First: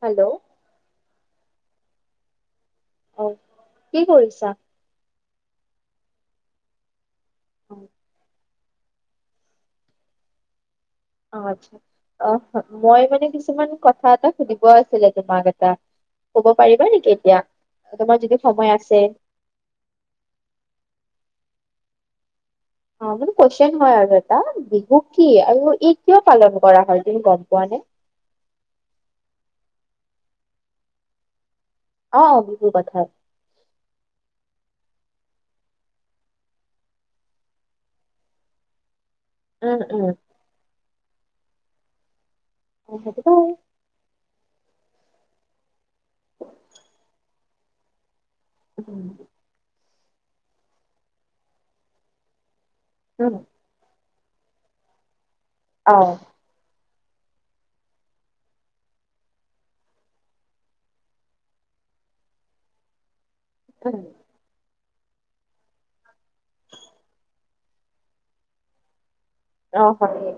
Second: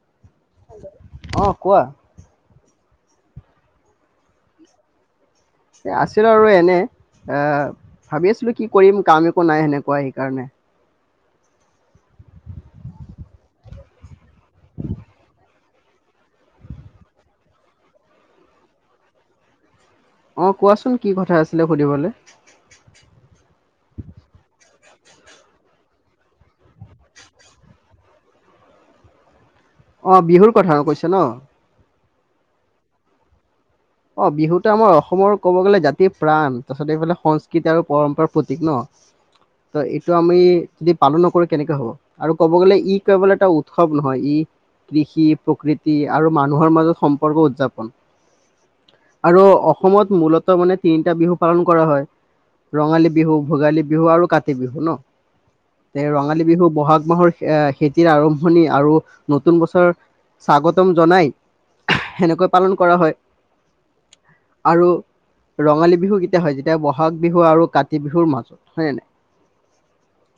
Hello, অহ ' কোৱা? অহ ' কি কৰিছা? এ আছিল আৰু এনে। আহ, অ ভাবি আছিলো কি কৰিম কাম একো নাই সেনেকুৱা সেইকাৰণে। অহ ' আচ্ছা অহ' মই মানে কিছুমান কথা এটা সুধিব আছিলে তোমাক এটা। কব পাৰিবা নেকি এতিয়া তোমাৰ যদি সময় আছে। অহ ' কোৱাচোন কি কথা আছিলে সুধিবলৈ। অহ ' মানে কোৱেষ্টন হয় আৰু এটা। বুক কি আৰু ই কিয় পালন কৰা হয় তুমি গম পোৱা নে? অহ ' বিহুৰ কথা কৈছো ন। অহ ' বিহু কথায়। অহ ' বিহুতো আমাৰ অসমৰ কব গ'লে জাতিৰ প্ৰাণ তাৰ পিছত এইফালে সংস্কৃতি আৰু পৰম্পৰাৰ প্ৰতীক ন। উম ত' উম এইটো আমি যদি পালন নকৰে কেনেকে হ'ব। আৰু ক'ব গ'লে ই সেইটো কেৱল এটা উৎসৱ নহয় ই কৃষি প্ৰকৃতি আৰু মানুহৰ মাজত সম্পৰ্ক উদযাপন। উম আৰু অসমত মূলত মানে তিনিটা বিহু পালন কৰা হয়। ৰঙালী উম বিহু, ভোগালী বিহু আৰু কাতি বিহু ন। অ তে ৰঙালী বিহু বহাগ মাহৰ এ খেতিৰ আৰম্ভণি আৰু নতুন বছৰ স্বাগতম জনাই সেনেকৈ পালন কৰা হয়। উম। আৰু ৰঙালী বিহু কেতিয়া হয় যেতিয়া বহাগ বিহু আৰু কাতি বিহুৰ মাজত হয়ে ন নাই। অহ ' হয়।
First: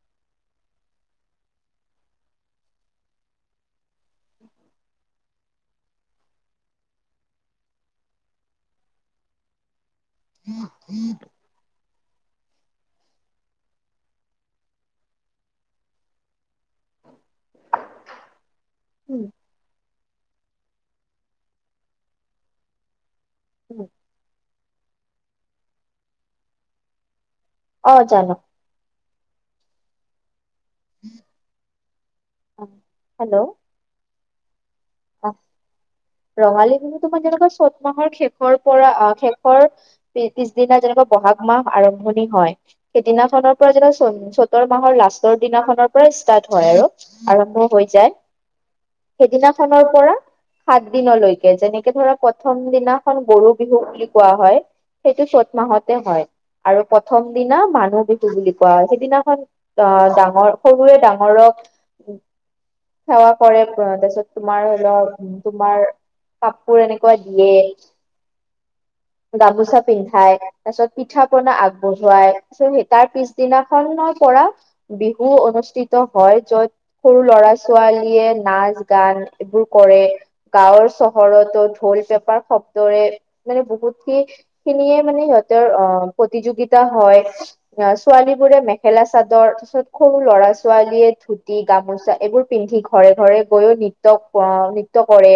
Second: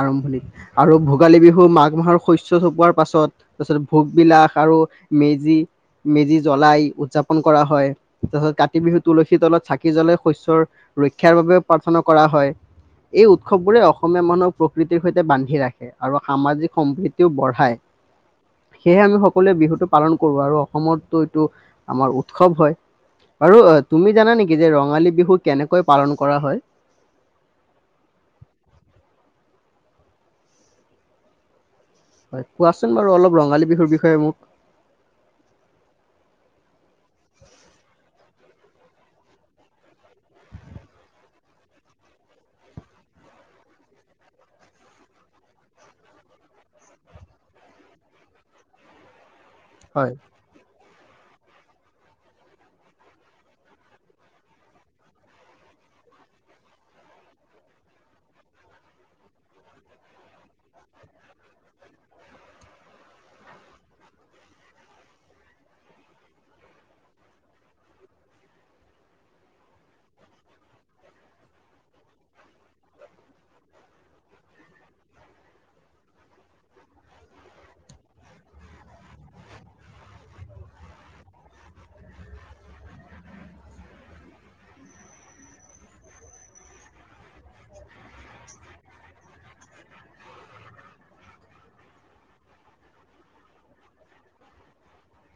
আৰম্ভণিত আৰু ভোগালী বিহু মাঘ মাহৰ শস্য চপোৱাৰ পাছত তাৰছত ভোগবলাস আৰু মেজি - মেজি জ্বলাই। উদযাপন কৰা হয় তাৰপাছত কাতি বিহু তুলসীৰ তলত চাক ি জলে শস্্যৰ ৰক্ষাৰ বাবে কৰা হয় এই উৎসৱবোৰে অসমীয়া মানুহক প্ৰকৃতিৰ সৈতে বান্ধি ৰাখে আৰু সামাজিক সম্প্ৰীতিও বঢ়ায় সেয়েহে আমি উম সকলোৱে বিহুত পালন কৰো আৰু অসমতো এইটো আমাৰ উৎসৱ হয় আৰু অ উম তুমি জানা নেকি যে ৰঙালী বিহু কেনেকৈ পালন কৰা হয় অ জানো হম হয় কোৱাচোন বাৰু অলপ ৰঙালী বিহুৰ বিষয়ে মোক ৰঙালী বিহু তোমাৰ যেনেকুৱা চ'ত মাহৰ শেষৰ পৰা আহ শেষৰ পিছদিনা যেনেকুৱা বহাগ মাহ আৰম্ভণি হয় সেইদিনাখনৰ পৰা যেনে চতৰ মাহৰ লাষ্টৰ দিনাখনৰ পৰা ষ্টাৰ্ট হয় আৰু আৰম্ভ হৈ যায় সেইদিনা সৰ হয় পৰা স দিনলৈকে যেনেকে ধৰাক প্ৰথম দিনাখন গৰু বিহু বুলি কোৱা হয় সেইটো চ'ত মাহতে হয় আৰু প্ৰথম দিনা মানুহ বিহু বুলি কোৱা হয় সেইদিনাখন আহ ডাঙৰ সৰুৱৰে ডাঙৰক সেৱা কৰে তাৰ পিছত তোমাৰ অল তোমাৰ কাপোৰ এনেকুৱা দিয়ে গামোচা পিন্ধাই তাৰ পিছত পিঠা পনা আগবঢ়ুৱাই তাৰত স তাৰ পিছদিনাখনৰ পৰা বিহু অনুষ্ঠিত হয় যত সৰু লৰা ছোৱালীয়ে নাচ গান এইবোৰ কৰে গাঁৱৰ চহৰতো ঢোল পেপাৰ শব্দৰে মানে বহুতখি খিনিয়ে মানে সিহঁতৰ অ প্ৰতিযোগিতা হয় আহ ছোৱালী বোৰে মেখেলা চাদৰ তাৰ পিছত সৰু ল'ৰা ছোৱালীয়ে ধুতি গামোচা এইবোৰ পিন্ধি ঘৰে ঘৰে গৈও নৃত্য নৃত্য কৰে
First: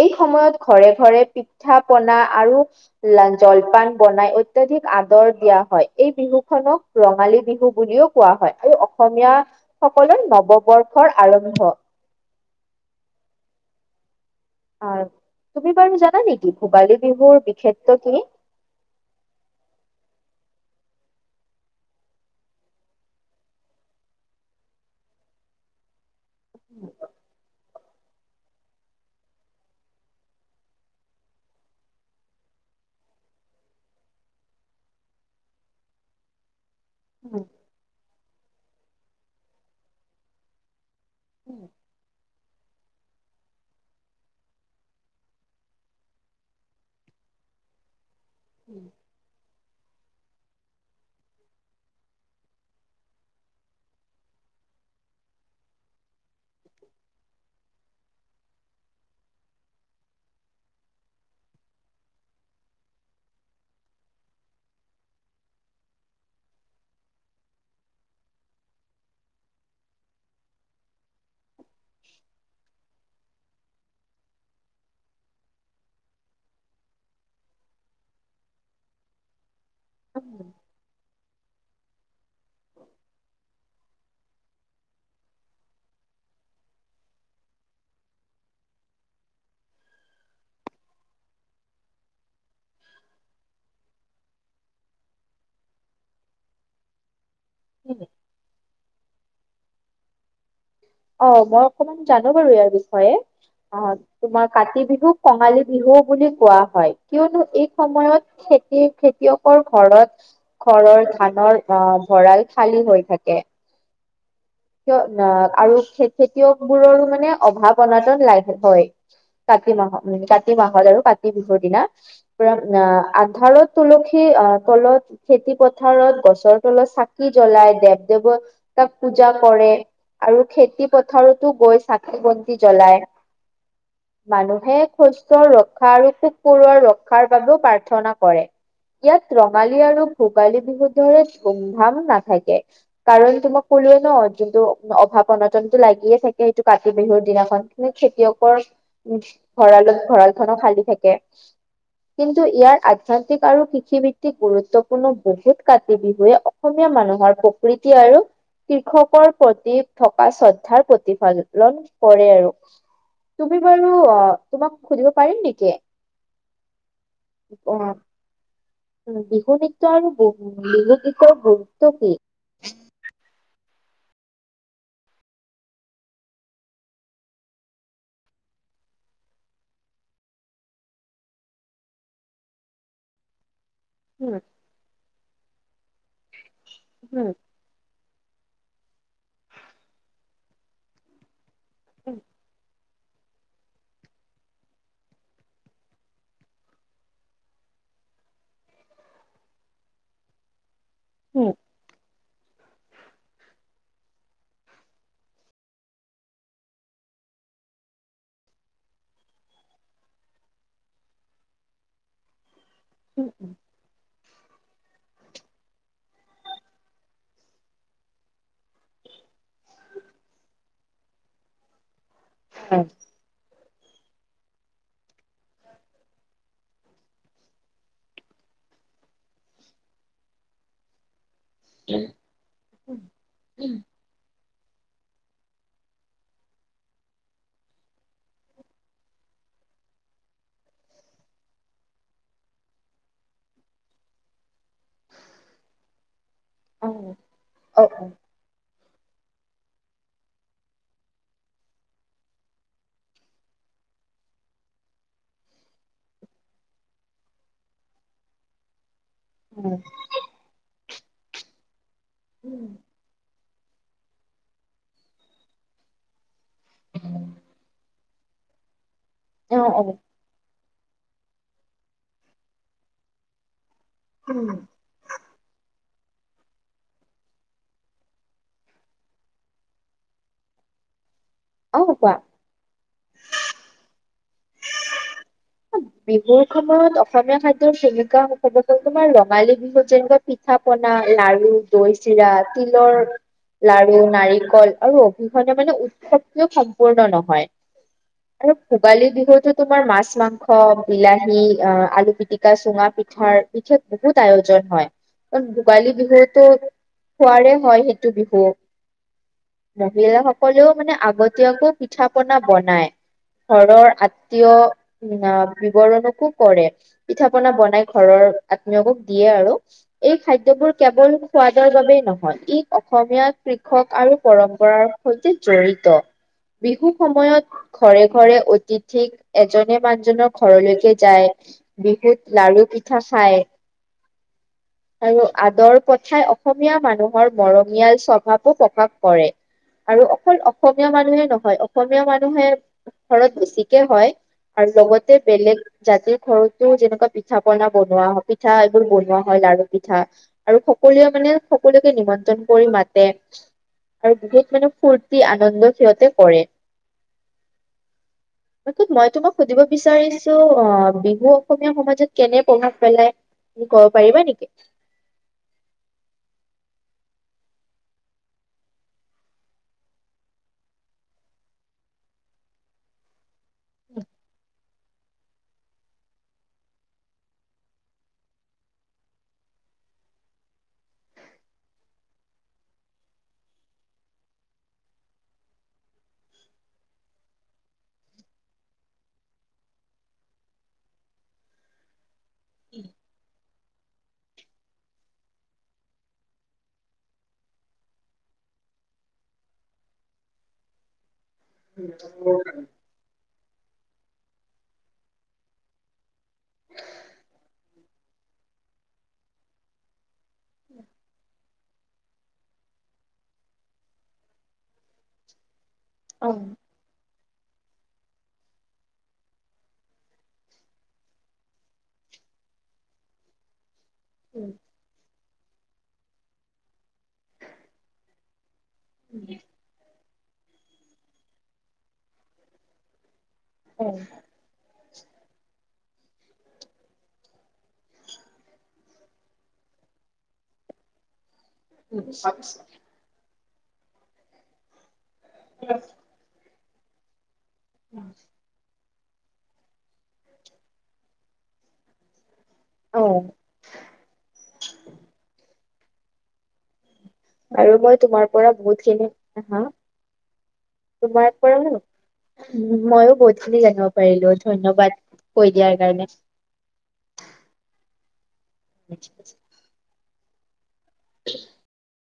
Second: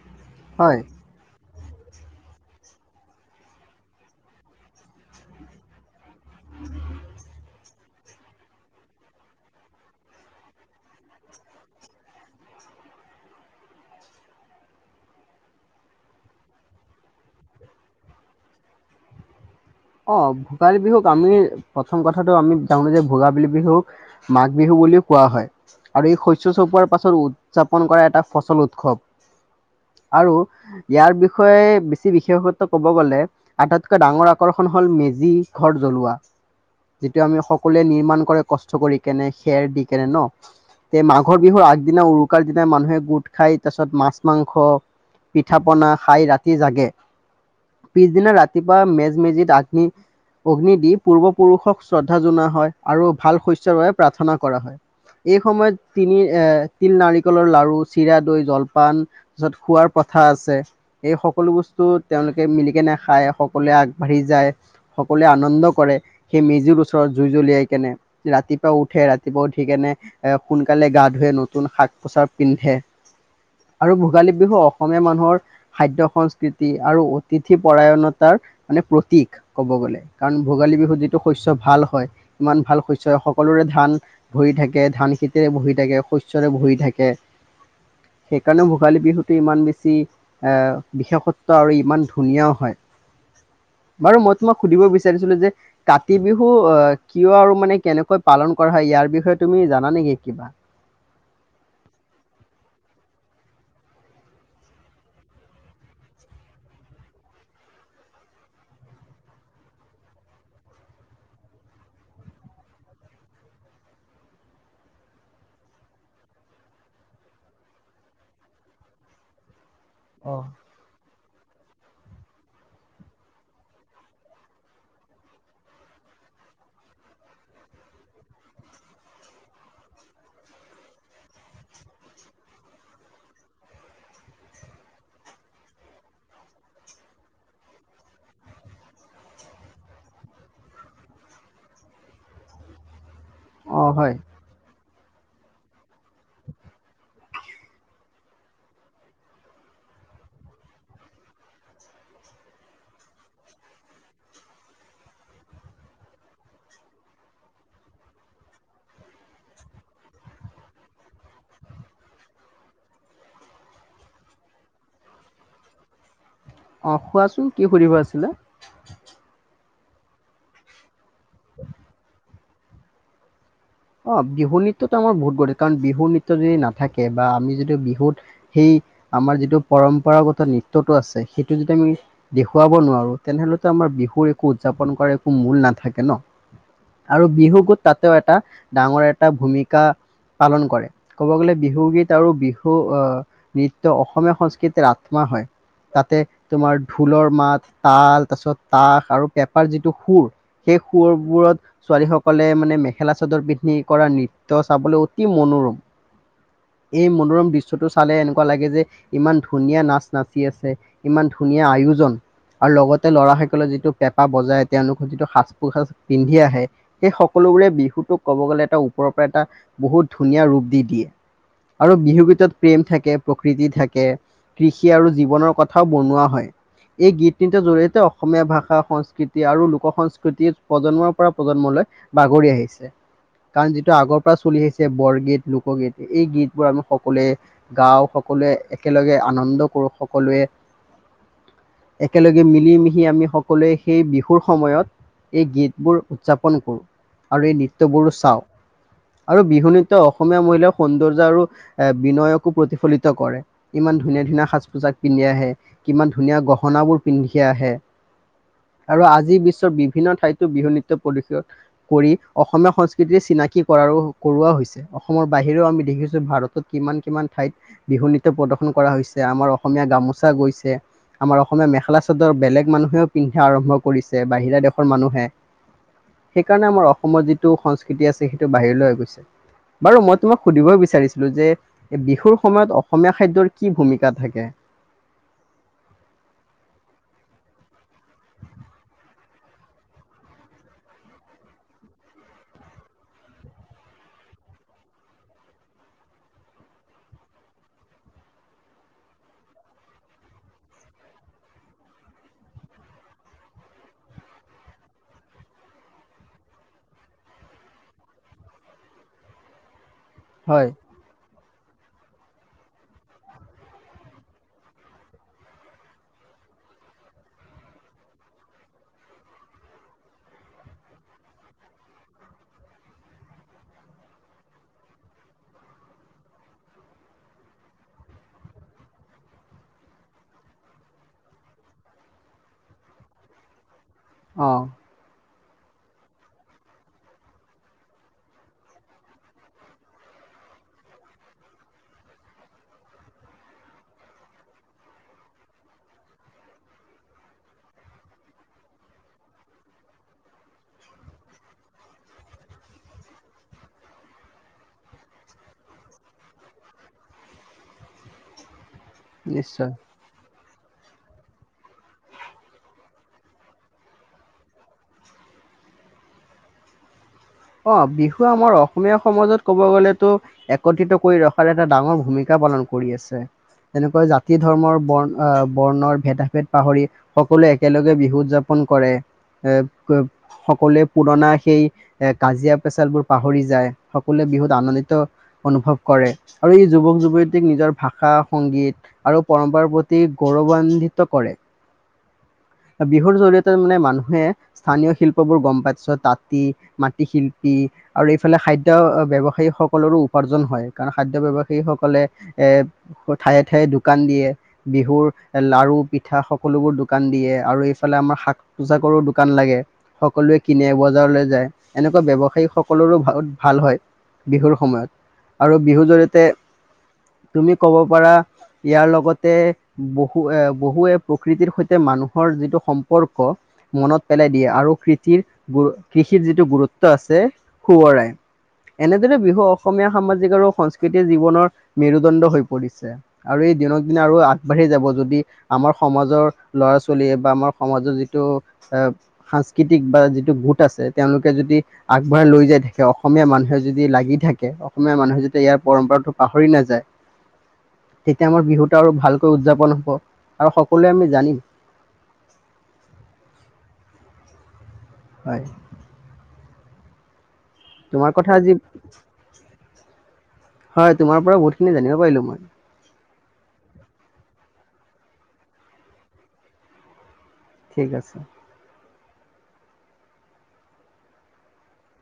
এই সময়ত হয় ঘৰে ঘৰে পিঠা পনা আৰু জলপান বনাই অত্যাধিক আদৰ দিয়া হয় এই বিহু খনক ৰঙালী বিহু বুলিও কোৱা হয় আৰু অসমীয়া সকলৰ নৱবৰ্ষ আৰম্ভ আহ তুমি বাৰু জানা নেকি ভোগালী বিহুৰ বিখ্যাত কি অ ভোগালী বিহুক আমি প্ৰথম কথাটো আমি জানো যে ভোগালী বিহুক মাঘ বিহু বুলিও কোৱা হয় আৰু এই শ উ চপোৱাৰ পাছতো উদযাপন কৰাটা এটা ফচল উৎসৱ আৰু ইয়াৰ বিষয়ে বেছি বিশেষত ক'ব গ'লে আটাইতকৈ ডাঙৰ আকৰ্ষণ হ'ল মেজি ঘৰ জ্বলোৱা যিটো আমি সকলোৱে নিৰ্মাণ কৰে কষ্ট কৰি কেনে খেৰ দি কেনে ন তে মাঘৰ বিহুৰ আগদিনা উৰুকাৰ দিনা মানুহে গোট খাই তাৰ পিছত মাছ মাংস পিঠা পনা খাই ৰাতি জাগে পিছ সদিনা ৰাপুৱা মেজ য আগ্নি অগ্নি দি পূৰ্বপুৰুষক শ্ৰদ্ধা জনা হয় আৰু ভাল শস্ৰ বাবে প্ৰাৰ্থনা কৰা হয় এই সময়ত তিনি এ তিল নাৰিকলৰ লাৰু চিৰা দৈ জলপান তাৰপিছত খোৱাৰ প্ৰথা আছে এই সকলো বস্তু তেওঁলোকে মিলিিকনে খায় সকলোৱে আগ বাঢ়ি যায় সকলোৱে আনন্দ কৰে সেই মেজিৰ ওচৰত জুই জ্বলিয়াই কেনে ৰাতিপুৱা উঠে ৰাতিপুৱা উঠি কেনে এ সোনকালে গা ধুৱে নতুন শাক পচাৰ পিন্ধে আৰু ভোগালী বিহু অসমীয়া মানুহৰ খাদ্যয় সংস্কৃতি আৰু অতিথি পৰাৰায়নতাৰ মানে প্ৰতীক ক'ব গ'লে কাৰণ ভোগালী বিহুত যেতি টো শস্য ভাল হয় ইমান ভাল শস্য হয় সকলোৰে ধান ভৰি থাকে ধান খেতিৰে বহ থাকে শস্যৰে ভৰি থাকে সেইকাৰণে ভোগালী বিহুটো ইমান বেছি এ বিশেষত্ব আৰু ইমান ধুনীয়াও হয় বাৰু মই তোমাক সুধিব বিচাৰিছিলো যে কাতি বিহু আহ কিয় আৰু মানে কেনেকৈ পালন কৰা হয় ইয়াৰ বিষয়ে তুমি জানা নেকি কিবা। অ মই অকমান জানো বাৰু ইয়াৰ বিষয়ে আহ তোমাৰ কাতি বিহু কঙালী বিহু বুলি কোৱা হয়। কিয়নো এই সময়ত খেতি খেতিয়কৰ ঘৰত ঘৰৰ ধানৰ আহ ভঁৰাল খালী হৈ থাকে কিয় আৰু খেতিয়কবোৰৰো মানে অভাৱ অনাটন লাগ কৰে ত কাতি মাহত মানে অ কাতি মাহত আৰু কা কাতি বিহুৰ দিনা পোৰা আন্ধাৰত তুলসী তলত, খেতি পথাৰত, গছৰ তলত চাকি জ্বলাই দেৱ দেৱৰ তাক পূজা কৰে আৰু খেতি পথাৰতো গৈ চাকি বন্তি জ্বলায়। মানুহে শস্যৰ ৰক্ষা আৰু পোক পৰুৱা ৰক্ষাৰ বাবেও প্ৰাৰ্থনা কৰে। ইয়াত ৰঙালী আৰু ভোগালী বিহু দৰে ধুমধাম নাথাকে। কাৰণ তো মই অ ক'লো ন হয় যোনটো অভাৱ। গণতন্তু লাগে। দিয়ে থাকে সেইটো কাতি বিহুত। দিনাখন খেতিয়কৰ ভঁৰালত ভঁৰালখননক খালি থাকে। কিন্তু ইয়াৰ আধ্যাতিক আৰু কৃষিভিত্তিক গুৰুত্বপূৰ্ণ বহুত কাতি বিহুৱে অসমীয়া মানুহৰ প্ৰকৃতি আৰু কৃষকৰ প্ৰতি থকা শ্ৰদ্ধাৰ প্ৰতিফালন কৰে আৰু তুমি বাৰু। তোমাক সুধিব পাৰিম নেকি? অ কোৱাচোন কি অ সুধিব আছিলে? বিহু নৃত্য আৰু বিহু নৃত্য গুৰুত্ব কি? অ বিহু নৃত্যটো আমাৰ বহুত গতি কাৰণ বিহু নৃত্য যদি নাথাকে বা আমি যদি বিহুত সেই আমাৰ যিটো পৰম্পৰাগত নৃত্যটো আছে। সেইটো যদি আমি দেখুৱাব নোৱাৰো তেনেহ'লে আমাৰ বিহু উম একো উদযাপন কৰা। মূল নাথাকে। ন অ আৰু বিহুতো তাত এটা ডাঙৰ এটা ভূমিকা পালন কৰে ক'ব গ'লে বিহুগীত আৰু বিহু। আহ নৃত্য অসমীয়া সংস্কৃতিৰ আত্মা হয়। তাতে তোমাৰ ঢোলৰ মাত, তাল তাৰপিছত তাক আৰু পেপাৰ যিটো সুৰ সেই সুৰ অ বোৰত ছোৱালী সক। সকলে মানে মেখেলা চাদৰ পিন্ধি। কৰা নৃত্য চাবলৈ অতি মনোৰম। এই মনোৰম দৃশ্যটো চালে এনেকুৱা লাগে যে ইমান ধুনীয়া নাচ নাচি আছে ইমান ধুনীয়া আয়োজন আৰু লগতে ল'ৰা সকলৰ যিটো কেপ। বজাই তেওঁলোকৰ যিটো সাজ-পোছাক পিন্ধি আহে সেই সকলোবোৰে বিহুতোক। ক'ব গ'লে এটা ওপৰৰ পৰা এটা বহুত ধুনীয়া ৰূপ দি দিয়ে আৰু বিহু গীতত প্ৰেম থাকে প্ৰকৃতিত থাকে কৃষি আৰু জীৱনৰ কথাও বনোৱা হয়। এই গীত নীতিৰ জৰিয়তে অসমীয়া ভাষা সংস্কৃতি আৰু লোক সংস্কৃতি প্ৰজন্মৰ পৰা প্ৰজন্মলৈ বাগৰি আহিছে। কাৰণ যিটো আগৰ পৰা চলি আহিছে। বৰগীত, লোকগীত এই গীতবোৰ আমি সকলোৱে গাওঁ সকলোৱে একেলগে আনন্দ কৰো সকলোৱে একেলগে মিলি মিহি আমি সকলোৱে সেই বিহুৰ সময়ত এই গীতবোৰ উদযাপন কৰোঁ আৰু এই নৃত্য বোৰ চাওঁ। আৰু বিহু নৃত্য অসমীয়া মহিলাই সৌন্দৰ্য্য আৰু এ বিনয়কো প্ৰতিফলিত কৰে ইমান ধুনীয়া ধুনীয়া সাজ-পোছাক পিন্ধি আহে কিমান ধুনীয়া গহনাবোৰ পিন্ধি আহে। আৰু আজি বিশ্বৰ বিভিন্ন ঠাইতো বিহু নৃত্য পৰিশোধ কৰি অসমীয়া সংস্কৃতিৰ চিনাকি কি কৰাৰো কৰোৱা হৈছে, অসমৰ বাহিৰেও আমি দেখিছো ভাৰত। কিমান, কিমান ঠাইত বিহু নৃত্য প্ৰদৰ্শন কৰা হৈছে। আমাৰ অসমীয়া গামোচা গৈছে। আমাৰ অসমীয়া মেখেলা-চাদৰ বেলেগ মানুহেও পিন্ধা আৰম্ভ কৰিছে বাহিৰা দেশৰ মানুহে। সেইকাৰণে আমাৰ অসম অসমৰ যিটো সংস্কৃতি আছে, সেইটো বাহিৰলৈ হৈ গৈছে বাৰু মই তোমাক সুধিব বিচাৰিছো যে অ কোৱা বিহুৰ সময়ত অসমীয়া খাদ্যৰ কি ভূমিকা থাকে। [inaudible] বিহুৰ সময়ত অসমীয়া খাদ্যৰ ভূমিকা হ'ব পাৰে তোমাৰ ৰঙালী বিহুত যেনেকুৱা পিঠা-পনা, লাৰু, দৈ চিৰা, তিলৰ লাৰু, নাৰিকল আৰু অবিহনে মানে উৎসৱ তো সম্পূৰ্ণ নহয় আৰু ভোগালী বিহুতো তোমাৰ মাছ-মাংস স, বিলাহী আহ আলু পিটিকা, চুঙা পিঠাৰ বিশেষ বহুত আয়োজন হয়, ভোগালী বিহুতো খোৱাৰে হয়, সেইটো বিহু মহিলাসকলেও হয় মানে আগত আতীয়কো পিঠা পনা বনাই, ঘৰৰ আতীয় বিৱৰণকো কৰে, পিঠা-পনা বনাই ঘৰৰ আত্মীয়কক দিয়ে আৰু এই খাদ্যযবোৰ কেৱল সোৱাদৰ বাবেই নহয়, ই অসমীয়া কৃষক আৰু পৰম্পৰাৰ সৈতে জড়িত, বিহু সময়ত ঘৰে-ঘৰে অতিথিক এজন নে মানুহজনৰ ঘৰলৈকে যায়, বিহুত লাৰু, পিঠা খায়। অহ। আৰু আদৰ প্ৰথাই অসমীয়া মানুহৰ মৰমীয়াল স্বভাৱো প্ৰকাশ কৰে আৰু অকল অসমীয়া মানুহে নহয় অসমীয়া মানুহে ঘৰত বেছিকে হয়। আৰু লগতে বেলেগ জাতিৰ ঘৰতো যেনেকুৱা পিঠা-পনা বনোৱা হয়। পিঠা এইবোৰ বনোৱা হয়, লাৰু, পিঠা আৰু সকলোৱে মানে সকলোকে নিমন্ত্ৰণ কৰি মাতে আৰু বহুত মানে ফূৰ্তি আনন্দ সিহঁতে কৰে, মই সুধিব নিশ্চয় বিচাৰিছো অ' বিহু অসমীয়া সমাজত কেনে প্ৰভাৱ পেলাই তুমি ক'ব পাৰিবা নেকি? অ' বিহু আমাৰ অসমীয়া সমাজত ক'ব গলেতো একত্ৰিত কৰি ৰখাৰ এটা ডাঙৰ ভূমিকা পালন কৰি আছে। তেনেকুৱা জাতি, ধৰ্মৰ। বৰ্ণ আহ বৰ্ণৰ ভেদা-ভেদ পাহৰি সকলোৱে একেলগে বিহু উদযাপন কৰে, এ সকলোৱে পুৰণা সেই এ কাজিয়া-পেচালবোৰ পাহৰি যায়। সকলোৱে বিহুত আনন্দিত অনুভৱ কৰে আৰু এই যুৱক- যুৱতীক নিজৰ ভাষা, সংগীত আৰু পৰম্পৰাৰ প্ৰতি গৌৰৱান্বিত কৰে। বিহুৰ জৰিয়তে মানে মানুহে স্থানীয় শিল্পবোৰ গম পাই পিছত তাঁতি মাটি শিল্পী আৰু এইফালে খাদ্য ব্যৱসায়ী সকলৰো উপাৰ্জন হয় কাৰণ খাদ্য ব্যৱসায় সেই সকলে এ ঠাইত উঠাই দোকান দিয়ে, বিহুৰ লাৰু-পিঠা সকলোবোৰ দোকান দিয়ে আৰু এইফালে আমাৰ শাক- পোচাকৰো দোকান লাগে, সকলোৱে কিনে, বজাৰলৈ যায়। এনেকুৱা ব্যৱসায়ী সকলৰো ভাল হয়, বিহুৰ সময়ত আৰু বিহুৰ জৰিয়তে অ তুমি ক'ব পাৰা ইয়াৰ লগতে বহু এ বহুৱে প্ৰকৃতিৰ সৈতে মানুহৰ যিটো সম্পৰ্ক মনত পেলাই দিয়ে আৰু কৃতিৰ গৈ কৃষিত যি টো গুৰুত্ব আছে সোঁৱৰাই এনেদৰে বিহু অসমীয়া সামাজিক আৰু সংস্কৃতিৰ জীৱনৰ মেৰুদণ্ড হৈ পৰিছে। আৰু এই দিনক দিনে আৰু আগবাঢ়ি যাব যদি আমাৰ সমাজৰ ল'ৰা ছোৱালীয়ে বা আমাৰ সমাজৰ যিটো এ সাংস্কৃতিক বা যিটো গোট আছে তেওঁলোকে যদি আগবঢ়াই লৈ যাই থাকে, অসমীয়া মানুহে যদি লাগি থাকে, অসমীয়া মানুহে যদি ইয়াৰ পৰম্পৰাটো পাহৰি নাযায় তেতিয়া আমাৰ বিহুতটো আৰু ভাল ভালকৈ উদযাপন হ'ব আৰু সকলোৱে আমি জানিম অ হয়। আৰু মই তোমাৰ কথা পৰা আজি বহুত খিনি হা হয় তোমাৰ পৰা বহুতখিনি জানিব পাৰিলো মই ময়ও বহুত খিনি জানিব পাৰিলো। ধন্যবাদ, কৈ দিয়াৰ কাৰণে। ঠিক আছে। [unintelligible] [unintelligible]